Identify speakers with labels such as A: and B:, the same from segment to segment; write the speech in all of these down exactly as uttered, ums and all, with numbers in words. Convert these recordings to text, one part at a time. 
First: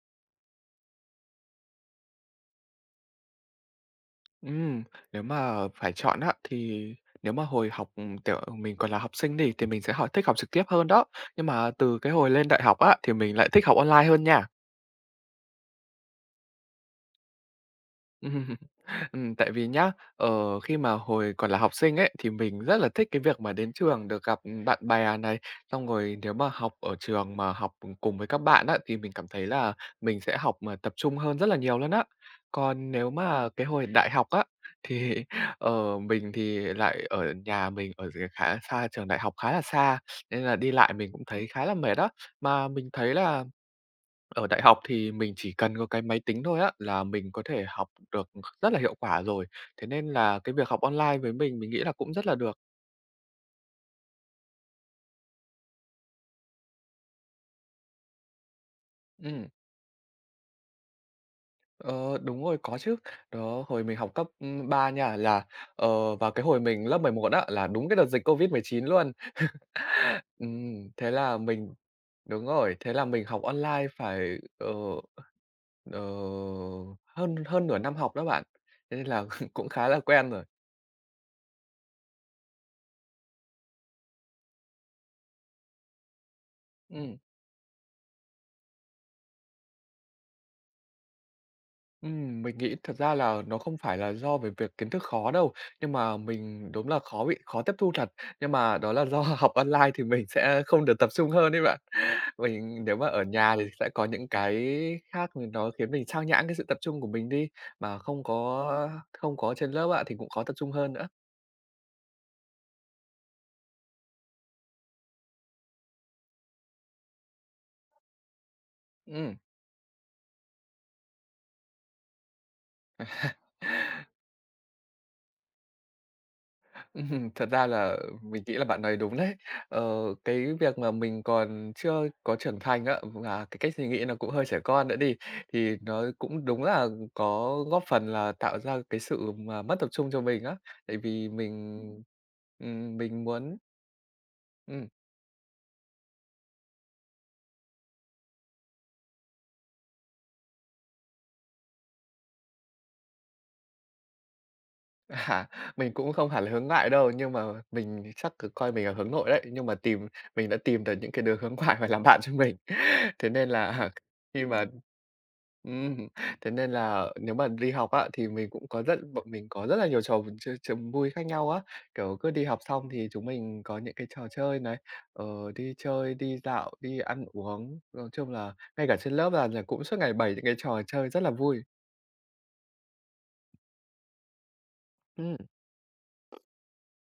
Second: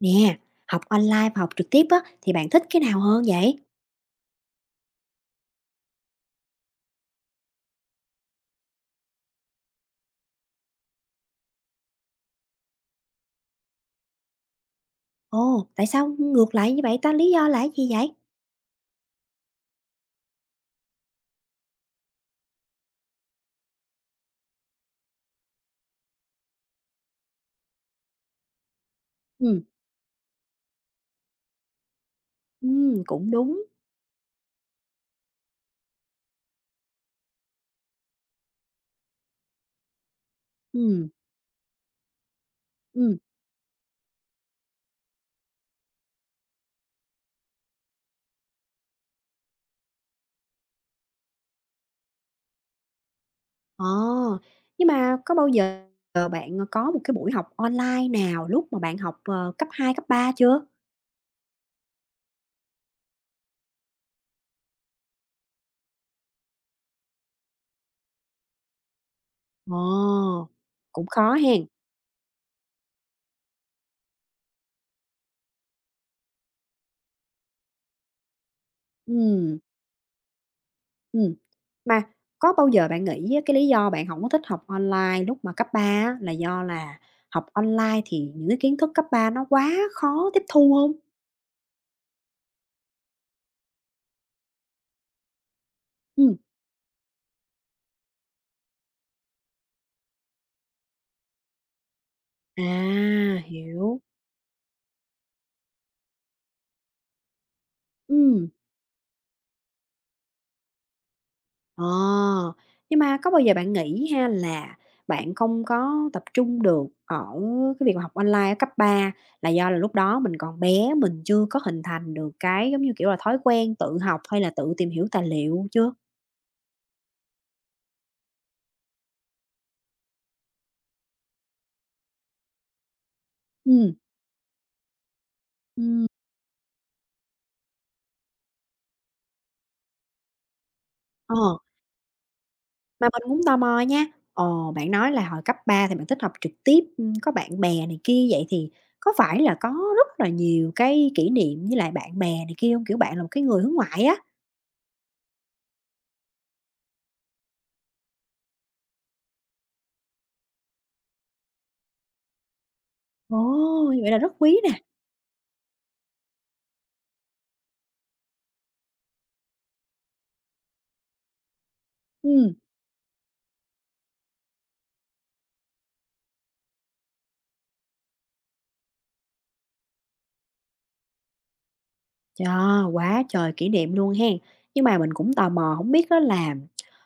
A: Nè, học online và học trực tiếp á, thì bạn thích cái nào hơn vậy?
B: Ừm, nếu mà phải chọn á, thì nếu mà hồi học, ừm, kiểu, mình còn là học sinh đi thì mình sẽ hỏi thích học trực tiếp hơn đó, nhưng mà từ cái hồi lên đại học á, thì mình lại thích học online hơn nha.
A: Ồ, tại sao ngược lại như vậy ta? Lý do là gì vậy?
B: Ừm, tại vì nhá, ờ, khi mà hồi còn là học sinh ấy, thì mình rất là thích cái việc mà đến trường được gặp, bạn bè này, xong rồi nếu mà học ở trường mà học, cùng với các bạn á, thì mình cảm thấy
A: Ừm,
B: là mình sẽ học mà tập trung hơn rất là nhiều luôn á. Còn
A: ừm,
B: nếu
A: cũng
B: mà
A: đúng.
B: cái hồi đại học á, thì, ờ, mình thì lại ở nhà mình ở d khá xa trường đại học khá là xa, nên là đi lại
A: Ừm,
B: mình cũng thấy khá là mệt đó. Mà mình thấy
A: ừm,
B: là ở đại học thì mình chỉ cần có cái máy tính thôi á, là mình có thể học được rất là hiệu quả rồi. Thế nên là cái việc học online với mình, mình nghĩ là cũng rất là được.
A: ờ, nhưng mà có bao giờ bạn có một cái buổi học online nào lúc mà bạn học,
B: Ừm,
A: ờ, cấp hai cấp ba chưa?
B: ờ, đúng rồi, có chứ. Đó, hồi mình học cấp, ưm, ba nha, là, ờ, vào cái hồi mình lớp mười một á, là đúng cái đợt dịch covid mười chín luôn.
A: Ồ,
B: Ừm,
A: cũng
B: thế
A: khó
B: là
A: hen.
B: mình đúng rồi, thế là mình học online phải, ờ, ờ, hơn hơn nửa năm học đó bạn, thế nên là
A: Ừm,
B: cũng khá là quen rồi.
A: ừm, mà có bao giờ bạn nghĩ á, cái lý do bạn không có thích học online lúc mà cấp ba á, là do là
B: Ừm.
A: học online thì những cái kiến thức cấp ba nó quá khó tiếp thu không?
B: Ừm, mình nghĩ thật ra là nó không phải là do về việc kiến thức khó đâu, nhưng mà
A: Ừm,
B: mình đúng là khó bị khó tiếp thu thật, nhưng mà đó là do học online thì mình sẽ không được tập trung hơn đấy bạn. Mình nếu mà ở
A: à,
B: nhà thì sẽ
A: hiểu.
B: có những cái khác mình nó khiến mình sao nhãng cái sự tập trung của mình đi, mà không
A: Ừm,
B: có không có trên lớp á, thì cũng khó tập trung hơn nữa.
A: ờ, nhưng mà có bao giờ bạn nghĩ ha là bạn không có tập trung được ở cái việc mà học online ở cấp ba
B: Ừm.
A: là do là lúc đó mình còn bé, mình chưa có hình thành được cái, giống như kiểu là, thói quen tự học hay là tự tìm hiểu tài liệu chưa?
B: Ừm, thật ra là mình nghĩ là bạn nói đúng đấy. Ờ, cái việc mà mình còn chưa có trưởng thành á, và cái cách suy
A: Ừm,
B: nghĩ nó cũng hơi trẻ con nữa đi, thì nó
A: ừm,
B: cũng đúng là có góp phần là tạo ra cái sự mà mất tập trung cho mình á. Tại vì
A: ờ.
B: mình, ừm,
A: Mà mình
B: mình
A: cũng
B: muốn
A: tò mò nha. Ồ,
B: Ừm,
A: bạn nói là hồi cấp ba thì bạn thích học trực tiếp, ưm, có bạn bè này kia, vậy thì có phải là có rất là nhiều cái kỷ niệm với lại bạn bè này kia hông? Kiểu, bạn là một cái người hướng ngoại á.
B: à, mình cũng không hẳn là hướng ngoại đâu, nhưng mà mình chắc c coi mình là hướng nội đấy, nhưng mà tìm mình đã tìm được những cái đứa hướng ngoại mà làm bạn cho mình. Thế
A: Ồ,
B: nên là
A: như vậy là rất
B: khi
A: quý
B: mà
A: nè.
B: Ừm, thế nên là nếu mà đi học á, thì mình cũng có rất bọn mình có rất là nhiều trò v chơi vui khác nhau á. Kiểu, cứ đi
A: Ừm,
B: học xong thì chúng mình có những cái trò chơi này, ờ, đi chơi, đi dạo, đi ăn uống, nói chung là ngay cả trên lớp là là cũng suốt ngày bày những cái trò chơi rất là vui.
A: chà, quá trời kỷ niệm luôn hen. Nhưng mà mình cũng
B: Ừm.
A: tò mò hổng biết á là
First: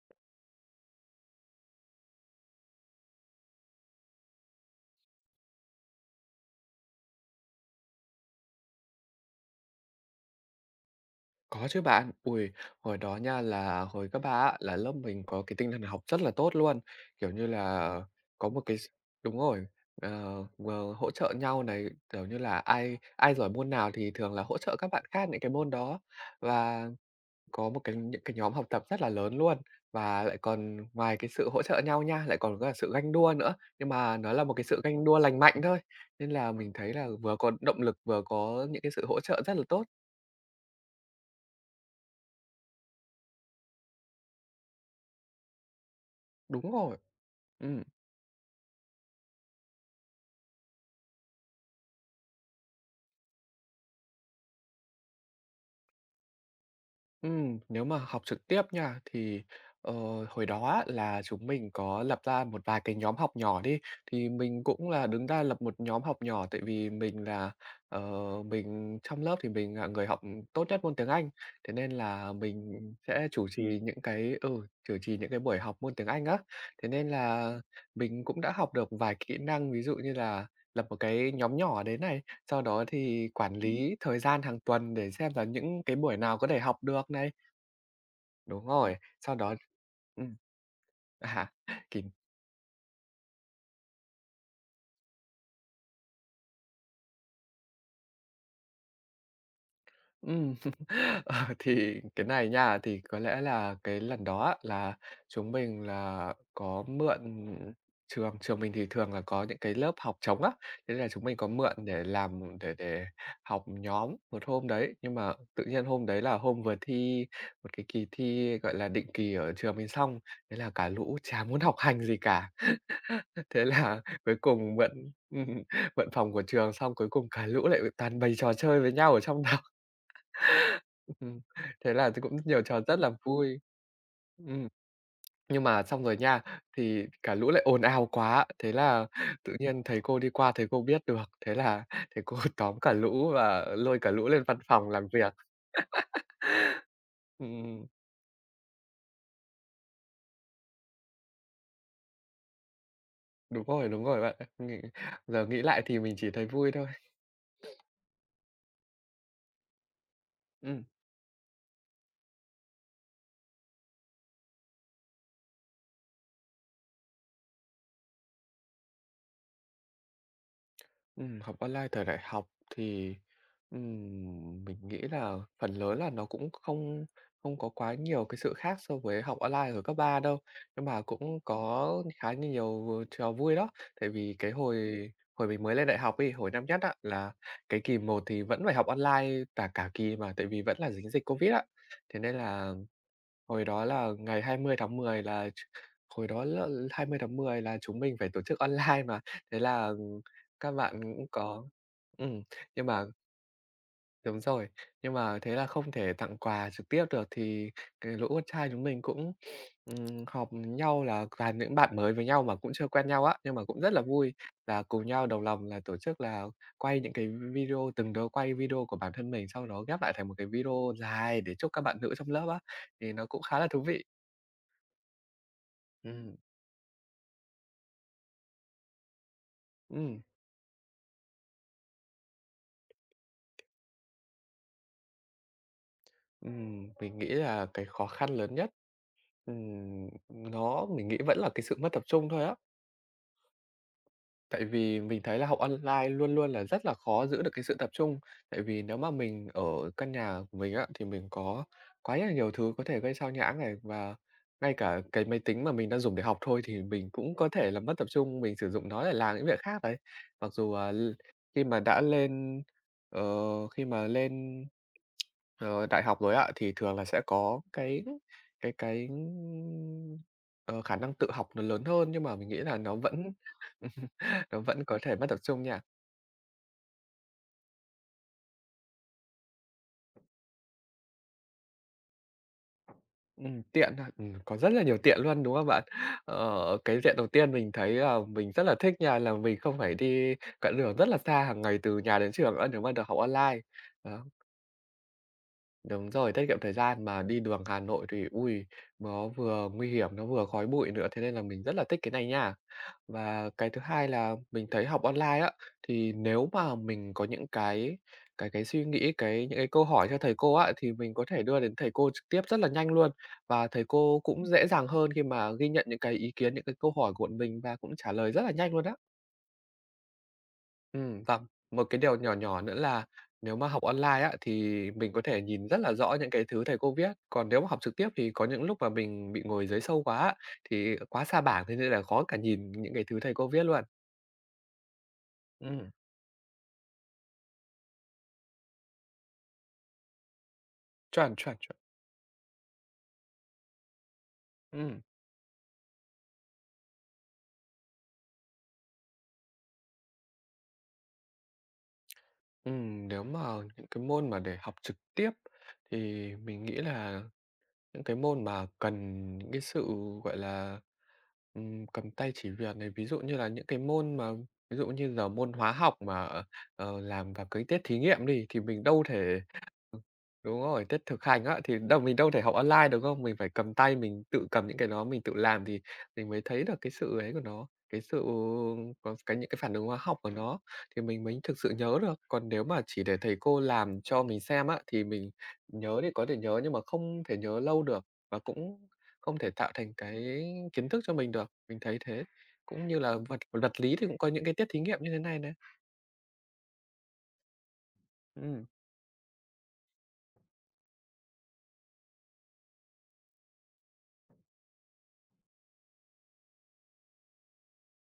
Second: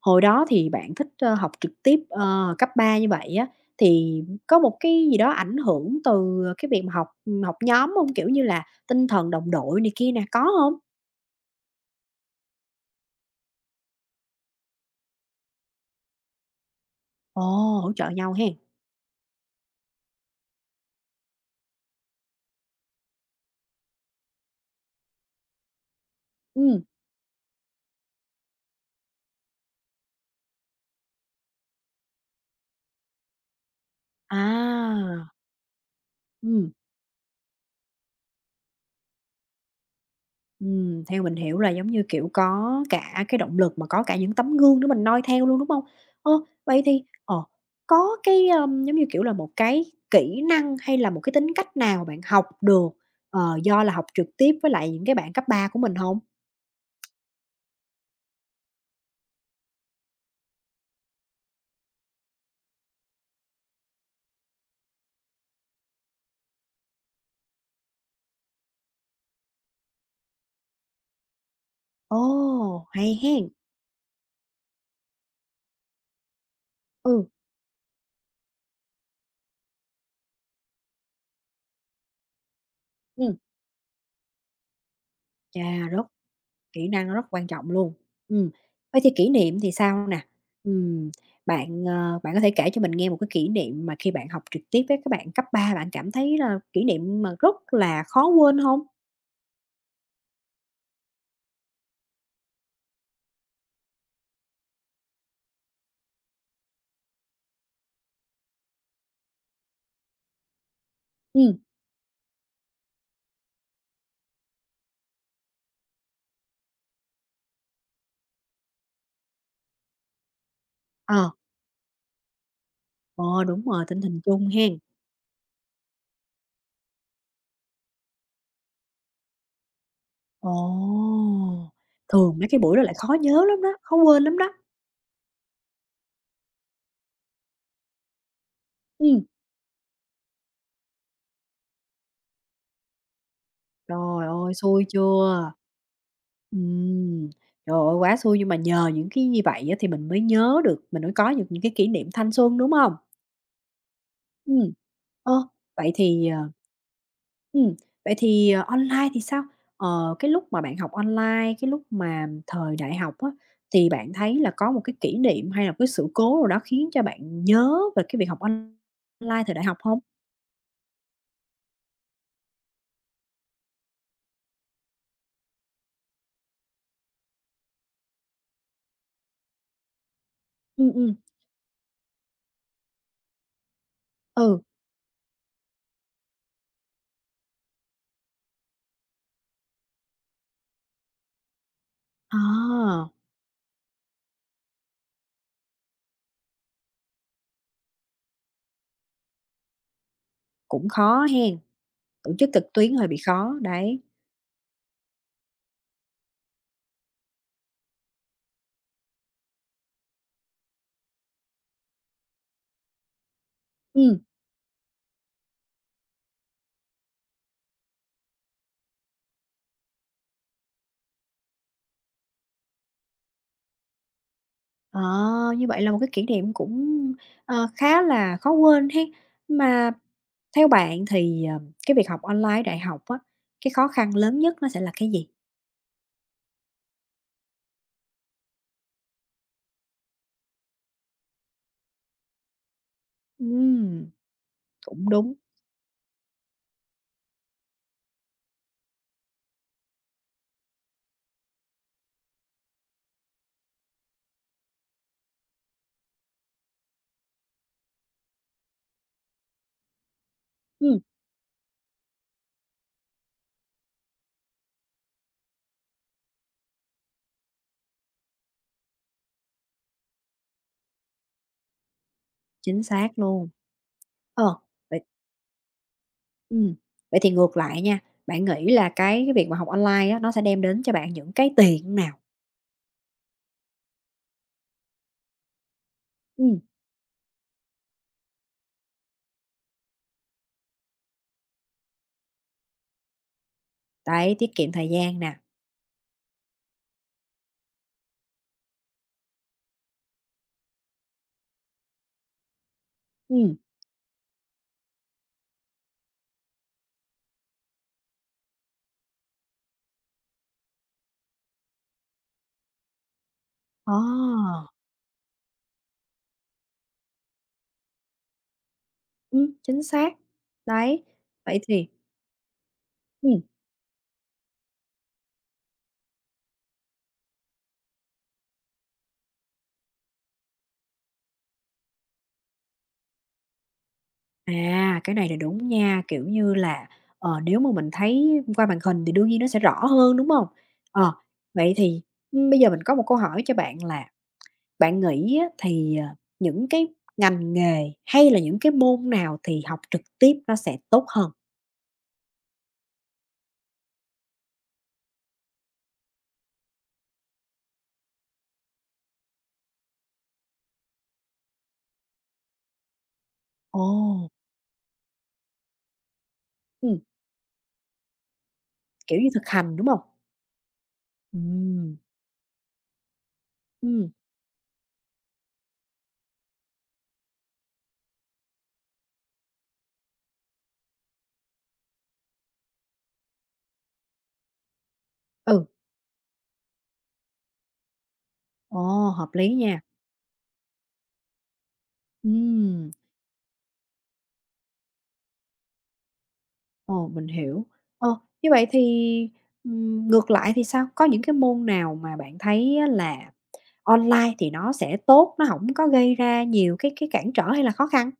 A: hồi đó thì bạn thích, ơ, học trực tiếp, ờ, cấp ba như vậy á, thì có một cái gì đó ảnh hưởng từ cái việc mà học, ừm, học nhóm hông? Kiểu như là tinh thần đồng đội này kia nè, có hông?
B: Có chứ bạn. Ôi, hồi đó nha là hồi cấp ba á, là lớp mình có cái tinh thần học rất là tốt luôn, kiểu
A: Ồ,
B: như là,
A: hỗ trợ nhau
B: có
A: hen.
B: một cái s đúng rồi, ờ, ờ, hỗ trợ nhau này, kiểu như là, ai ai giỏi môn nào thì thường là hỗ trợ các bạn khác những cái môn đó.
A: Ừm.
B: Và có một cái những cái nhóm học tập rất là lớn luôn, và lại còn ngoài cái sự hỗ trợ nhau nha, lại còn có cả sự ganh đua nữa, nhưng mà nó là một cái sự ganh đua
A: À,
B: lành mạnh thôi, nên là mình
A: ừm,
B: thấy là vừa có động lực, vừa có những cái sự hỗ trợ rất là tốt.
A: ừm, theo mình hiểu là giống như, kiểu, có cả cái động lực mà có cả những tấm gương để mình noi theo luôn, đúng không? Ơ,
B: Đúng
A: vậy
B: rồi.
A: thì, ờ,
B: Ừm.
A: có cái, ờm, giống như, kiểu là, một cái kỹ năng hay là một cái tính cách nào bạn học được, ờ, do là học trực tiếp với lại những cái bạn cấp ba của mình không?
B: Ừm, nếu mà học trực tiếp nha, thì, ờ, hồi đó á là chúng mình có lập ra một vài cái nhóm học nhỏ đi, thì mình cũng là đứng ra lập một nhóm học nhỏ tại vì mình là, ờ, mình trong lớp thì mình là người học tốt nhất môn tiếng Anh, thế nên là mình
A: Ồ, hay
B: sẽ chủ
A: hen!
B: trì những cái ừ, chủ trì những cái buổi học môn tiếng Anh á. Thế nên
A: Ừ,
B: là mình cũng đã học được vài kỹ năng, ví dụ như là lập một cái nhóm nhỏ đấy này, sau đó thì
A: ừm.
B: quản Ừm. lý thời gian hàng tuần để xem là những
A: Chà,
B: cái
A: rất
B: buổi nào có thể học
A: kỹ năng
B: được
A: rất
B: này.
A: quan trọng luôn. Ừm,
B: Đúng rồi,
A: vậy thì kỷ
B: sau đó
A: niệm thì sao nè?
B: ừm,
A: Ừm,
B: à,
A: bạn,
B: kỳ
A: ờ, bạn có thể kể cho mình nghe một cái kỷ niệm mà khi bạn học trực tiếp với các bạn cấp ba, bạn cảm thấy là kỷ niệm mà rất là khó quên không?
B: Ừm, ờ, thì cái này nha, thì có lẽ là cái lần đó á, là chúng mình là có mượn trường trường mình thì thường là có những cái lớp học trống á, thế là chúng mình có
A: Ừ,
B: mượn để làm để để học nhóm một hôm đấy. Nhưng mà tự nhiên hôm đấy là hôm vừa thi một cái kỳ thi, gọi là, định kỳ ở trường mình xong, thế là cả lũ
A: ờ,
B: chả muốn học hành gì cả.
A: ờ, đúng
B: Thế
A: rồi, tình
B: là
A: hình
B: cuối
A: chung
B: cùng
A: hen.
B: mượn mượn phòng của trường xong cuối cùng cả lũ lại toàn bày trò chơi với nhau ở trong
A: Ồ!
B: Ừm, thế là thì
A: Thường
B: cũng
A: mấy cái
B: nhiều
A: buổi
B: trò
A: đó lại
B: rất là
A: khó nhớ
B: vui.
A: lắm đó, khó quên lắm đó.
B: Ừm, nhưng mà xong rồi nha, thì cả lũ lại ồn ào quá, thế là
A: Ừ,
B: tự nhiên thầy cô đi qua, thầy cô biết được, thế là thầy cô tóm cả lũ và lôi cả
A: trời
B: lũ lên
A: ơi,
B: văn
A: xui
B: phòng làm việc.
A: chưa? Ừ, trời
B: Ừm,
A: ơi, quá xui nhưng mà nhờ những cái như vậy á thì mình mới nhớ được, mình mới có được những cái kỷ niệm thanh xuân, đúng không?
B: đúng rồi, đúng rồi bạn ạ.
A: Ừm.
B: Nghĩ
A: Ơ,
B: giờ nghĩ lại
A: vậy
B: thì mình
A: thì,
B: chỉ thấy
A: ờ
B: vui thôi.
A: ừm, vậy thì, ờ, online thì sao? Ờ, cái lúc mà bạn
B: Ừm.
A: học online, cái lúc mà thời đại học á, thì bạn thấy là có một cái kỷ niệm hay là một cái sự cố nào đó khiến cho bạn nhớ về cái việc học online thời đại học hông?
B: Ừm, học online thời đại học thì, ừm, mình nghĩ là phần lớn là nó cũng không không có quá nhiều cái sự khác so với học online ở cấp ba đâu, nhưng
A: Ừm,
B: mà
A: ừm,
B: cũng có khá là nhiều trò vui đó. Tại vì cái
A: ừ,
B: hồi hồi mình mới lên đại học ấy, hồi năm nhất á, là cái kỳ một thì vẫn phải học online cả cả kỳ mà, tại vì vẫn là dính dịch Covid á. Thế nên là
A: à,
B: hồi đó là ngày hai mươi tháng mười là ch hồi đó là hai mươi tháng mười là chúng mình phải tổ chức online mà, thế là các
A: cũng
B: bạn cũng
A: khó hen,
B: có
A: tổ
B: ừm,
A: chức trực
B: nhưng
A: tuyến
B: mà
A: hơi bị khó, đấy.
B: đúng rồi, nhưng mà thế là không thể tặng quà trực tiếp được thì cái lũ con trai chúng mình cũng, ừm, họp nhau là toàn những bạn mới với nhau mà cũng chưa quen nhau á, nhưng mà cũng rất là
A: Ừm.
B: vui là cùng nhau đồng lòng là tổ chức là quay những cái video từng đứa quay video của bản thân mình, sau đó ghép lại thành một cái video dài để chúc các bạn nữ trong lớp á, thì nó cũng khá là thú vị.
A: Ờ, như vậy là một cái kỷ
B: Ừm,
A: niệm cũng, ờ, khá là khó quên ha. Mà
B: ừm,
A: theo bạn thì, ờ, cái việc học online đại học á, cái khó khăn lớn nhất nó sẽ là cái gì?
B: ừm, mình nghĩ là cái khó khăn lớn nhất, ừm, nó mình nghĩ vẫn là cái sự mất tập trung thôi á.
A: Ừm,
B: Tại vì
A: cũng
B: mình
A: đúng,
B: thấy là học online luôn luôn là rất là khó giữ được cái sự tập trung. Tại vì nếu mà mình ở căn nhà của mình á, thì mình có quá là nhiều thứ có thể gây xao nhãng này, và ngay cả cái máy tính mà mình đang dùng để học thôi thì mình cũng có thể là mất tập trung, mình sử dụng nó để làm những việc khác đấy. Mặc dù, à,
A: ừm,
B: l Khi mà đã lên ờ, khi mà lên Ờ, đại học rồi ạ, thì thường là sẽ có cái cái cái, ờ, khả năng tự học nó lớn hơn, nhưng mà mình nghĩ là
A: chính
B: nó
A: xác
B: vẫn
A: luôn. Ờ,
B: nó vẫn có
A: vậy
B: thể mất tập trung nha.
A: ừm, vậy thì ngược lại nha, bạn nghĩ là cái cái việc mà học online á, nó sẽ đem đến cho bạn những cái tiện nào?
B: Ừm, tiện ha, ừm, có rất là nhiều tiện luôn, đúng không bạn?
A: Ừm,
B: Ờ, cái tiện đầu tiên mình thấy là mình rất là thích nha, là mình không phải đi quãng đường rất là xa hàng ngày từ nhà đến trường nữa, nếu mà được học online. Đó,
A: đấy, tiết kiệm thời gian nè,
B: đúng rồi, tiết kiệm thời gian, mà đi đường Hà Nội thì, ui nó vừa nguy hiểm, nó vừa khói bụi nữa, thế nên là mình rất là thích cái này nha. Và
A: ừm,
B: cái thứ hai là mình thấy học online á, thì nếu mà mình có những cái cái cái suy nghĩ, cái những cái câu hỏi cho thầy cô á, thì mình có thể đưa đến thầy cô trực tiếp rất là nhanh luôn. Và thầy
A: ờ,
B: cô cũng dễ dàng hơn khi mà ghi nhận những cái ý kiến, những cái câu hỏi của bọn mình và cũng trả lời rất là nhanh luôn á.
A: ừm, chính xác.
B: Ừ,
A: Đấy.
B: và
A: Vậy
B: một
A: thì
B: cái điều nhỏ nhỏ nữa là
A: ừ
B: nếu mà học online á, thì mình có thể nhìn rất là rõ những cái thứ thầy cô viết. Còn nếu mà học trực tiếp thì có những lúc mà mình bị ngồi dưới sâu quá á, thì quá xa bảng thế nên là khó cả nhìn những cái thứ thầy cô viết luôn.
A: À, cái này là đúng
B: Ừ.
A: nha, kiểu như là, ờ, nếu mà mình thấy qua màn hình thì đương nhiên nó sẽ rõ hơn, đúng không? Ờ,
B: Chuẩn, chuẩn,
A: vậy
B: chuẩn.
A: thì, ưm, bây giờ mình có một câu hỏi cho bạn là
B: Ừm,
A: bạn nghĩ á thì, ờ, những cái ngành nghề hay là những cái môn nào thì học trực tiếp nó sẽ tốt hơn?
B: ừm, nếu mà những cái môn mà để học trực tiếp thì mình nghĩ là những cái môn mà cần những cái sự, gọi là, ừm, cầm tay chỉ việc này, ví dụ như là những cái môn
A: Ồ,
B: mà ví dụ như giờ môn hóa học mà, ờ,
A: ừm,
B: ờ, làm vào cái tiết thí nghiệm đi, thì mình đâu
A: kiểu như,
B: thể
A: thực hành, đúng không?
B: ừm, đúng rồi, tiết thực hành á, thì
A: Ừ,
B: đâu mình đâu thể học online được không? Mình phải cầm tay,
A: ừ,
B: mình tự cầm những cái đó, mình tự làm thì mình mới thấy được cái sự ấy của nó, cái sự có cái những cái phản ứng hóa học của nó thì mình mới thực sự nhớ được. Còn nếu mà chỉ để thầy cô làm cho mình xem á, thì mình
A: ừ,
B: nhớ thì có thể nhớ nhưng mà không thể nhớ lâu được và cũng
A: ồ, hợp
B: không
A: lý
B: thể tạo
A: nha.
B: thành cái kiến thức cho mình được, mình thấy thế. Cũng
A: Ừm,
B: như là vật vật lý thì cũng có những cái tiết thí nghiệm như thế này này.
A: ồ, mình hiểu. Ờ, như
B: Ừ.
A: vậy thì, ừm, ngược lại thì sao? Có những cái môn nào mà bạn thấy á là online thì nó sẽ tốt, nó hổng có gây ra nhiều cái cái cản trở hay là khó khăn.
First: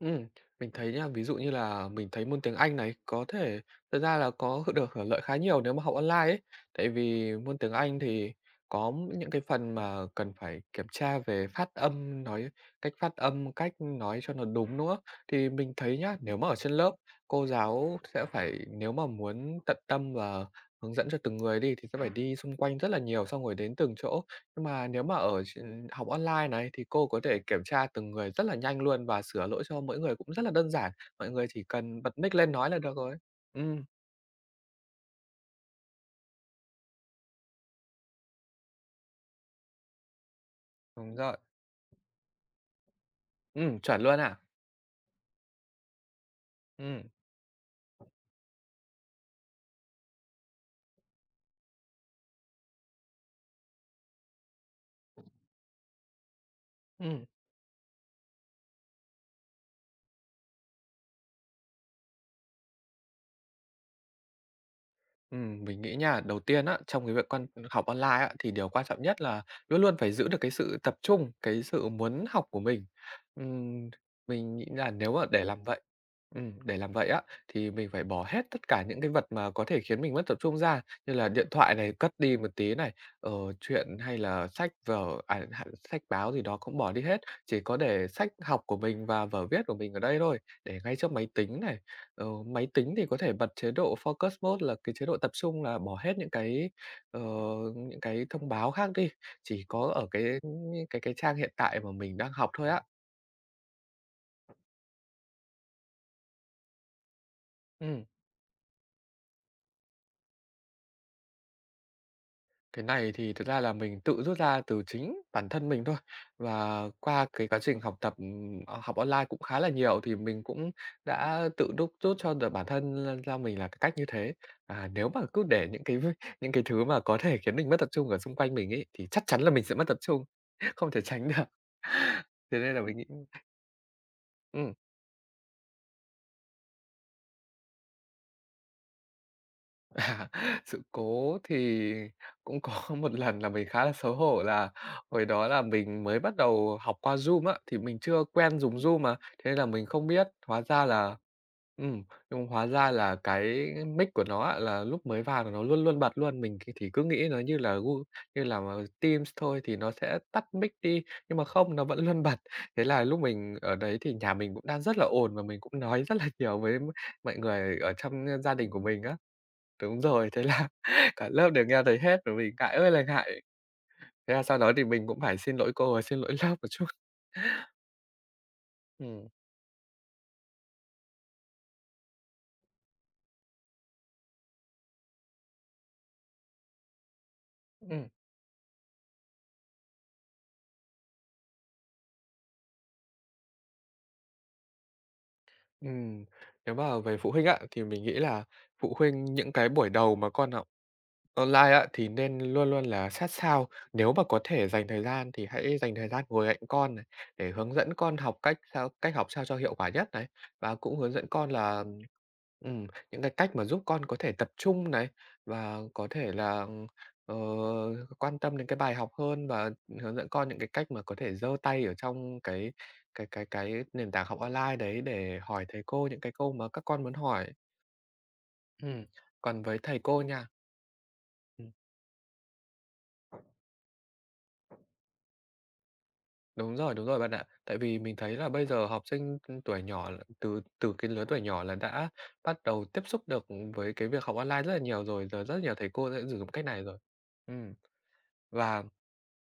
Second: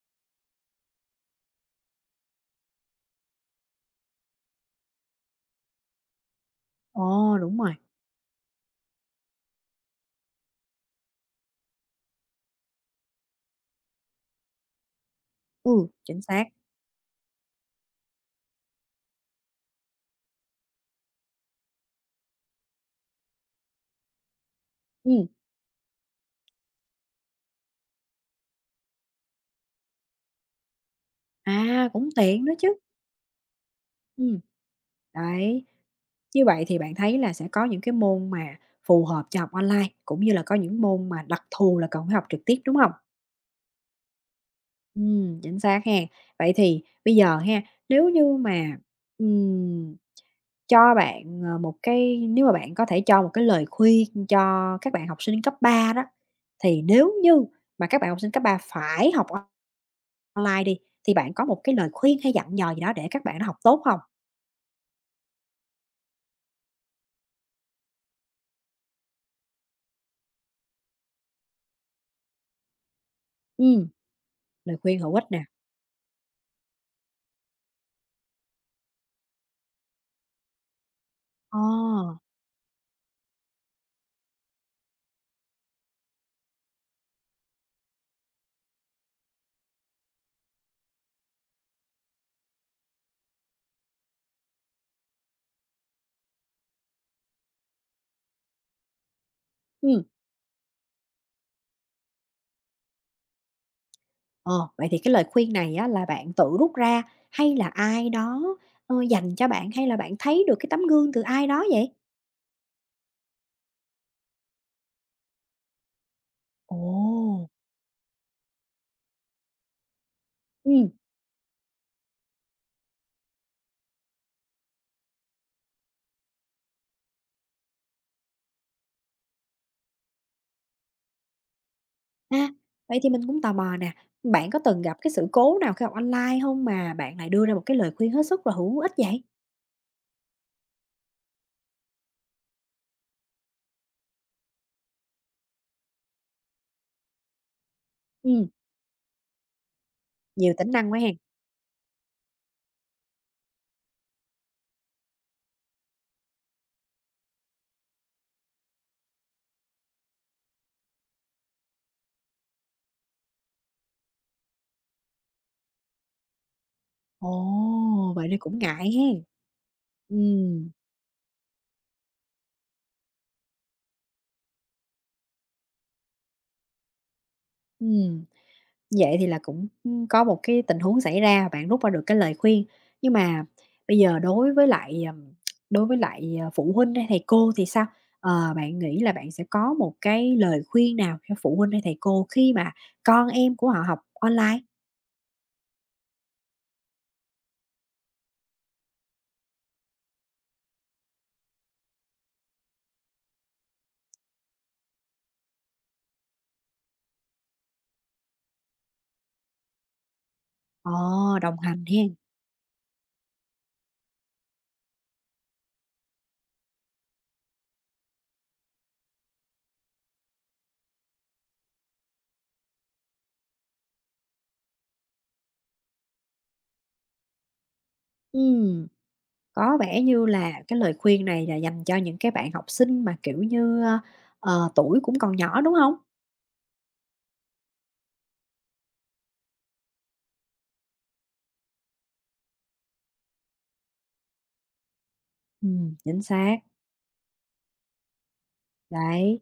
B: Ừm, mình thấy nha, ví dụ như là mình thấy môn tiếng Anh này có thể thật ra là có được hưởng lợi khá nhiều nếu mà học online ấy. Tại vì
A: Ồ,
B: môn
A: đúng
B: tiếng
A: rồi,
B: Anh thì có những cái phần mà cần phải kiểm tra về phát âm, nói cách phát âm, cách nói cho nó đúng nữa. Thì mình
A: ừ,
B: thấy nhá,
A: chính
B: nếu
A: xác,
B: mà ở trên lớp, cô giáo sẽ phải nếu mà muốn tận tâm và hướng dẫn cho từng người đi thì sẽ phải đi xung quanh rất là nhiều, xong rồi đến từng chỗ. Nhưng mà nếu mà
A: ừm,
B: ở ch Học online này thì cô có thể kiểm tra từng người rất là nhanh luôn và sửa lỗi cho mỗi người cũng rất là đơn giản, mọi người chỉ
A: à,
B: cần
A: cũng
B: bật mic
A: tiện
B: lên
A: đó
B: nói
A: chứ,
B: là được rồi. Ừm,
A: ừm. Đấy, như vậy thì bạn thấy là sẽ có những cái môn mà phù hợp cho học online, cũng như là có những môn
B: đúng
A: mà
B: rồi.
A: đặc thù là cần phải học trực tiếp, đúng hông?
B: Ừm, chuẩn luôn à?
A: Ừm, chính xác ha. Vậy thì
B: Ừm,
A: bây giờ ha, nếu như mà, ừm, cho bạn, ờ, một cái nếu mà bạn có thể cho một cái lời khuyên cho các bạn học sinh cấp ba đó. Thì nếu
B: ừm.
A: như mà các bạn học sinh cấp ba phải học on- online đi, thì bạn có một cái lời khuyên hay dặn dò gì đó để các bạn nó học tốt không?
B: Ừm, mình nghĩ nha, đầu tiên á, trong cái việc con học online á, thì điều quan trọng nhất là luôn luôn phải giữ được cái sự tập trung, cái sự muốn học của mình.
A: Ừm,
B: Ừm, mình nghĩ
A: lời
B: là
A: khuyên
B: nếu
A: hữu ích
B: mà
A: nè.
B: để làm vậy ừm, để làm vậy á, thì mình phải bỏ hết tất cả những cái vật mà có thể khiến mình mất tập trung ra, như là điện
A: Ờ,
B: thoại này, cất đi một tí này, ờ, chuyện hay là sách vở, à, h sách báo gì đó cũng bỏ đi hết, chỉ có để sách học của mình và vở viết của mình ở đây thôi, để ngay trước máy tính này. Ờ, máy tính thì có thể bật chế độ focus mode là cái chế độ tập trung là bỏ hết những cái, ờ, những cái thông báo khác đi, chỉ có
A: ừm,
B: ở cái, cái cái trang hiện tại mà mình đang học thôi á.
A: ờ, vậy thì cái lời khuyên này á là bạn tự rút ra hay là
B: Ừm.
A: ai đó, ờ, dành cho bạn, hay là bạn thấy được cái tấm gương từ ai đó vậy?
B: Cái này thì thực ra là mình tự rút ra từ chính bản thân mình thôi. Và qua cái
A: Ồ,
B: quá trình học tập, ừm, ờ, học online cũng khá là nhiều thì mình cũng
A: ừm,
B: đã tự đúc rút cho được bản thân l ra mình là cái cách như thế. À, nếu mà cứ để những cái v Những cái thứ mà có thể khiến mình mất tập trung ở xung quanh mình ấy, thì chắc chắn là mình sẽ mất tập trung, không thể tránh được.
A: a,
B: Thế nên là mình
A: vậy
B: nghĩ
A: thì mình
B: ừ
A: cũng tò mò nè, bạn có từng gặp cái sự cố nào khi học online không mà bạn lại đưa ra một cái lời khuyên hết sức là hữu ích vậy?
B: À, sự cố thì cũng có một lần là mình khá là xấu hổ là hồi đó là mình mới bắt đầu học qua Zoom á, thì mình chưa
A: Ừm,
B: quen dùng Zoom mà, thế nên là mình không biết.
A: nhiều
B: Hóa
A: tính
B: ra
A: năng quá ha.
B: là ừm, nhưng hóa ra là cái mic của nó á, là lúc mới vào là nó luôn luôn bật luôn, mình thì thì cứ nghĩ nó như là Gu như là mà Teams thôi thì nó sẽ tắt mic đi, nhưng mà không, nó vẫn luôn bật. Thế là lúc mình ở đấy thì nhà mình cũng đang rất là ồn và mình cũng nói rất là nhiều với
A: Ồ,
B: mọi người ở trong
A: vậy nên
B: gia
A: cũng
B: đình của
A: ngại
B: mình á.
A: hen.
B: Đúng rồi, thế là
A: Ừm,
B: cả lớp đều nghe thấy hết, rồi mình ngại ơi là ngại. Thế là sau đó thì mình cũng phải xin lỗi cô và xin lỗi lớp một chút.
A: ừm, vậy thì
B: Ừm.
A: là cũng, có một cái tình huống xảy ra, bạn rút ra được cái lời khuyên. Nhưng mà bây giờ đối với lại, ừm, đối với lại, ờ, phụ huynh hay thầy cô thì sao?
B: Ừm.
A: Ờ, bạn nghĩ là bạn sẽ có một cái lời khuyên nào cho phụ huynh hay thầy cô khi mà con em của họ học online?
B: Ừm, nếu mà về phụ huynh ạ, thì mình nghĩ là phụ huynh những cái buổi đầu mà con học online á, thì nên luôn luôn là sát sao. Nếu mà có thể dành thời gian thì hãy dành thời gian ngồi cạnh con này, để hướng dẫn con học cách sao cách học sao cho hiệu quả nhất này, và
A: Ờ,
B: cũng hướng dẫn con
A: đồng
B: là,
A: hành hen.
B: ừm, những cái cách mà giúp con có thể tập trung này, và có thể là, ờ, quan tâm đến cái bài học hơn và hướng dẫn con những cái cách mà có thể giơ tay ở trong cái cái cái cái nền tảng học online đấy để hỏi thầy cô những cái câu mà các con muốn hỏi.
A: Ừm,
B: Ừm, còn
A: có
B: với thầy
A: vẻ
B: cô
A: như
B: nha.
A: là cái lời khuyên này là dành cho những cái bạn học sinh mà, kiểu như, ờ, tuổi cũng còn nhỏ, đúng không?
B: Đúng rồi, đúng rồi bạn ạ. Tại vì mình thấy là bây giờ học sinh, ừ, tuổi nhỏ là từ từ cái lứa tuổi nhỏ là đã bắt đầu tiếp xúc được với cái việc học online rất là nhiều rồi, giờ rất nhiều thầy
A: Ừm,
B: cô sẽ
A: chính
B: sử dụng
A: xác,
B: cách này rồi. Ừm, và,
A: đấy.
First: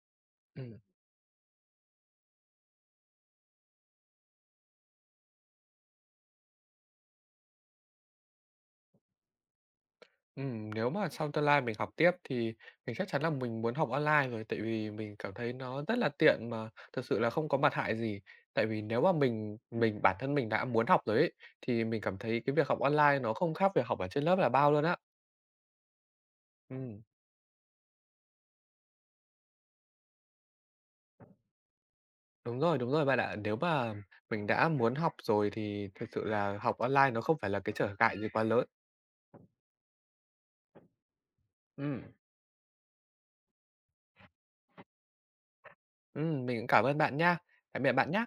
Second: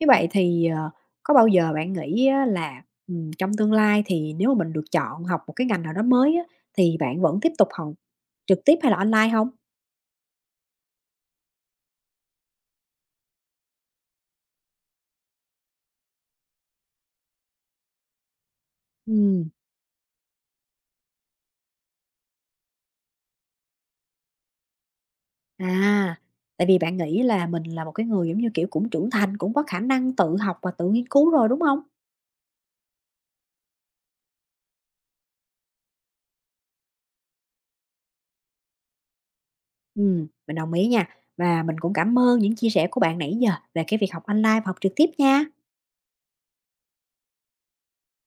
A: Như vậy thì,
B: ừm,
A: ờ, có bao giờ bạn nghĩ á là, ừm, trong tương lai thì nếu mà mình được chọn học một cái ngành nào đó mới á, thì bạn vẫn tiếp tục học trực tiếp hay là online không?
B: ừm, nếu mà sau tương lai mình học tiếp thì mình chắc chắn là mình muốn học online rồi, tại vì mình cảm thấy nó rất là tiện mà thực sự là không có mặt hại gì. Tại vì nếu mà
A: Ừm,
B: mình mình bản thân mình đã muốn học rồi ấy, thì mình cảm thấy cái việc học online nó không khác việc học ở trên lớp là bao luôn á.
A: à, tại vì bạn
B: Ừm.
A: nghĩ là mình là một cái người, giống như kiểu, cũng trưởng thành, cũng có khả năng tự học và tự nghiên cứu rồi, đúng không?
B: Đúng rồi, đúng rồi bạn ạ. Nếu mà mình đã muốn học rồi thì thực sự là học online nó không phải là cái trở ngại gì quá lớn.
A: Ừm, mình đồng ý nha, và mình cũng
B: Ừm.
A: cảm ơn những chia sẻ của bạn nãy giờ về cái việc học online và học trực tiếp nha.
B: Ừm, mình cũng cảm ơn bạn nha. Tạm biệt bạn nhá.